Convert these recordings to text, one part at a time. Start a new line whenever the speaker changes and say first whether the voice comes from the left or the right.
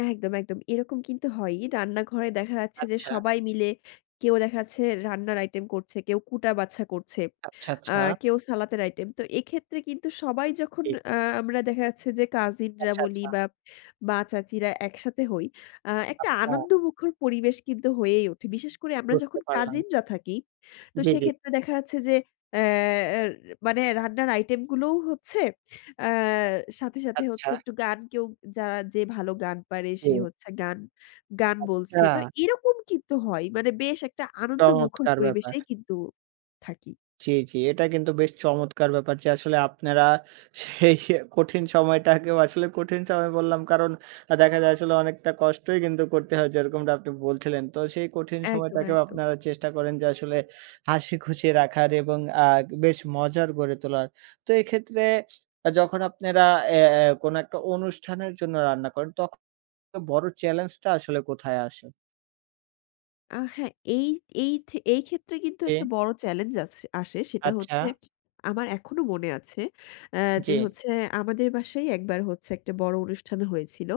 left: একদম, একদম। এরকম কিন্তু হয়ই, রান্নাঘরে দেখা যাচ্ছে যে
right: আচ্ছা।
left: সবাই মিলে কেউ দেখাচ্ছে রান্নার আইটেম করছে, কেউ কুটা বাছা করছে
right: আচ্ছা,
left: আ
right: আচ্ছা।
left: কেউ সালাদের আইটেম। তো এক্ষেত্রে কিন্তু সবাই যখন
right: জি।
left: আ আমরা দেখা যাচ্ছে যে কাজিনরা
right: আচ্ছা,
left: বলি
right: আচ্ছা।
left: বা মা-চাচীরা একসাথে হই আ একটা
right: আট্টা।
left: আনন্দমুখর পরিবেশ কিন্তু হয়েই ওঠে। বিশেষ করে আমরা
right: বুঝতে
left: যখন
right: পারলাম।
left: কাজিনরা থাকি, তো
right: জি, জি।
left: সেক্ষেত্রে দেখা যাচ্ছে যে অ্যা অ্যা র মানে রান্নার আইটেম গুলোও হচ্ছে। আ সাথে, সাথে হচ্ছে
right: আচ্ছা।
left: একটু গান কেউ যা যে ভালো গান পারে সে
right: কে?
left: হচ্ছে গান, গান বলছে। তো
right: আচ্ছা।
left: এরকম কিন্তু হয় মানে বেশ একটা আনন্দমুখর
right: চমৎকার ব্যাপার।
left: পরিবেশেই কিন্তু থাকি।
right: জি, জি এটা কিন্তু বেশ চমৎকার ব্যাপার যে আসলে আপনারা সেই এ কঠিন সময়টাকেও আসলে কঠিন সময় বললাম কারণ আ দেখা যায় আসলে অনেকটা কষ্টই কিন্তু করতে হয় যেরকমটা আপনি বলছিলেন। তো সেই কঠিন
left: একদম,
right: সময়টাকেও
left: একদম।
right: আপনারা চেষ্টা করেন যে আসলে হাসি খুশি রাখার এবং আ দে বেশ মজার গড়ে তোলার। তো এক্ষেত্রে আ যখন আপনারা এ্যা এ্যা কোনো একটা অনুষ্ঠানের জন্য রান্না করেন তখ এ বড় চ্যালেঞ্জটা আসলে কোথায় আসে?
left: আ হ্যাঁ এই এই থে এই ক্ষেত্রে কিন্তু
right: এ
left: একটা বড় চেলেঞ্জ আছ আসে সেটা হচ্ছে
right: আচ্ছা।
left: আমার এখনো মনে আছে আ
right: জি।
left: যে হচ্ছে আমাদের বাসায় একবার হচ্ছে একটা বড় অনুষ্ঠান হয়েছিল।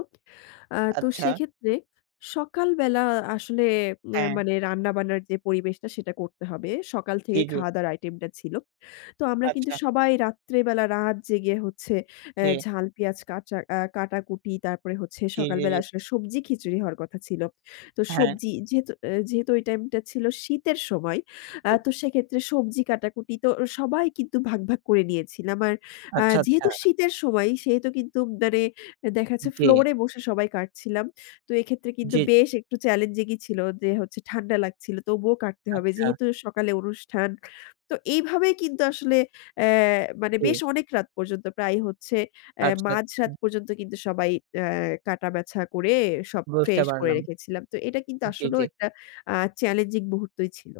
left: আ তো
right: আচ্ছা।
left: সেক্ষেত্রে সকাল বেলা আসলে নের
right: হ্যাঁ।
left: মানে রান্না-বান্নার যে পরিবেশটা সেটা করতে হবে, সকাল
right: জি,
left: থেকেই
right: জি।
left: খাওয়া-দাওয়ার আইটেম টা ছিল। তো আমরা কিন্তু
right: আচ্ছা।
left: সবাই রাত্রেবেলা রাত জেগে হচ্ছে এ
right: জি।
left: ঝাল, পেঁয়াজ কাচা আ কাটাকুটি তারপরে হচ্ছে
right: জি, জি,
left: সকালবেলা
right: জি।
left: আসলে সবজি খিচুড়ি হওয়ার কথা ছিল। তো
right: হ্যাঁ।
left: সবজি যেহেতু আ যেহেতু ওই টাইম টা ছিল শীতের সময়
right: জি,
left: আ
right: জি।
left: তো সেক্ষেত্রে সবজি কাটাকুটি তো এ সবাই কিন্তু ভাগ, ভাগ করে নিয়েছিলাম আর আ
right: আচ্ছা,
left: যেহেতু
right: আচ্ছা।
left: শীতের সময় সেহেতু কিন্তু মানে এ
right: এ
left: দেখাচ্ছে
right: জি।
left: ফ্লোর এ বসে সবাই কাটছিলাম। তো এক্ষেত্রে কিন্তু
right: জি।
left: বেশ একটু চ্যালেঞ্জিং ই ছিল যে হচ্ছে ঠান্ডা লাগছিল তবুও কাটতে হবে।
right: আচ্ছা।
left: যেহেতু সকালে অনুষ্ঠান। তো এইভাবেই কিন্তু আসলে অ্যা মানে
right: জি।
left: বেশ অনেক রাত পর্যন্ত প্রায় হচ্ছে অ্যা
right: আচ্ছা, আচ্ছা।
left: মাঝরাত পর্যন্ত কিন্তু সবাই অ্যা কাটা বাছা করে সব
right: বুজতে
left: ফ্রেশ করে
right: পারলাম।
left: রেখেছিলাম তো এটা কিন্তু
right: জি,
left: আসলেও
right: জি।
left: একটা আ চ্যালেঞ্জিং মুহূর্তই ছিল।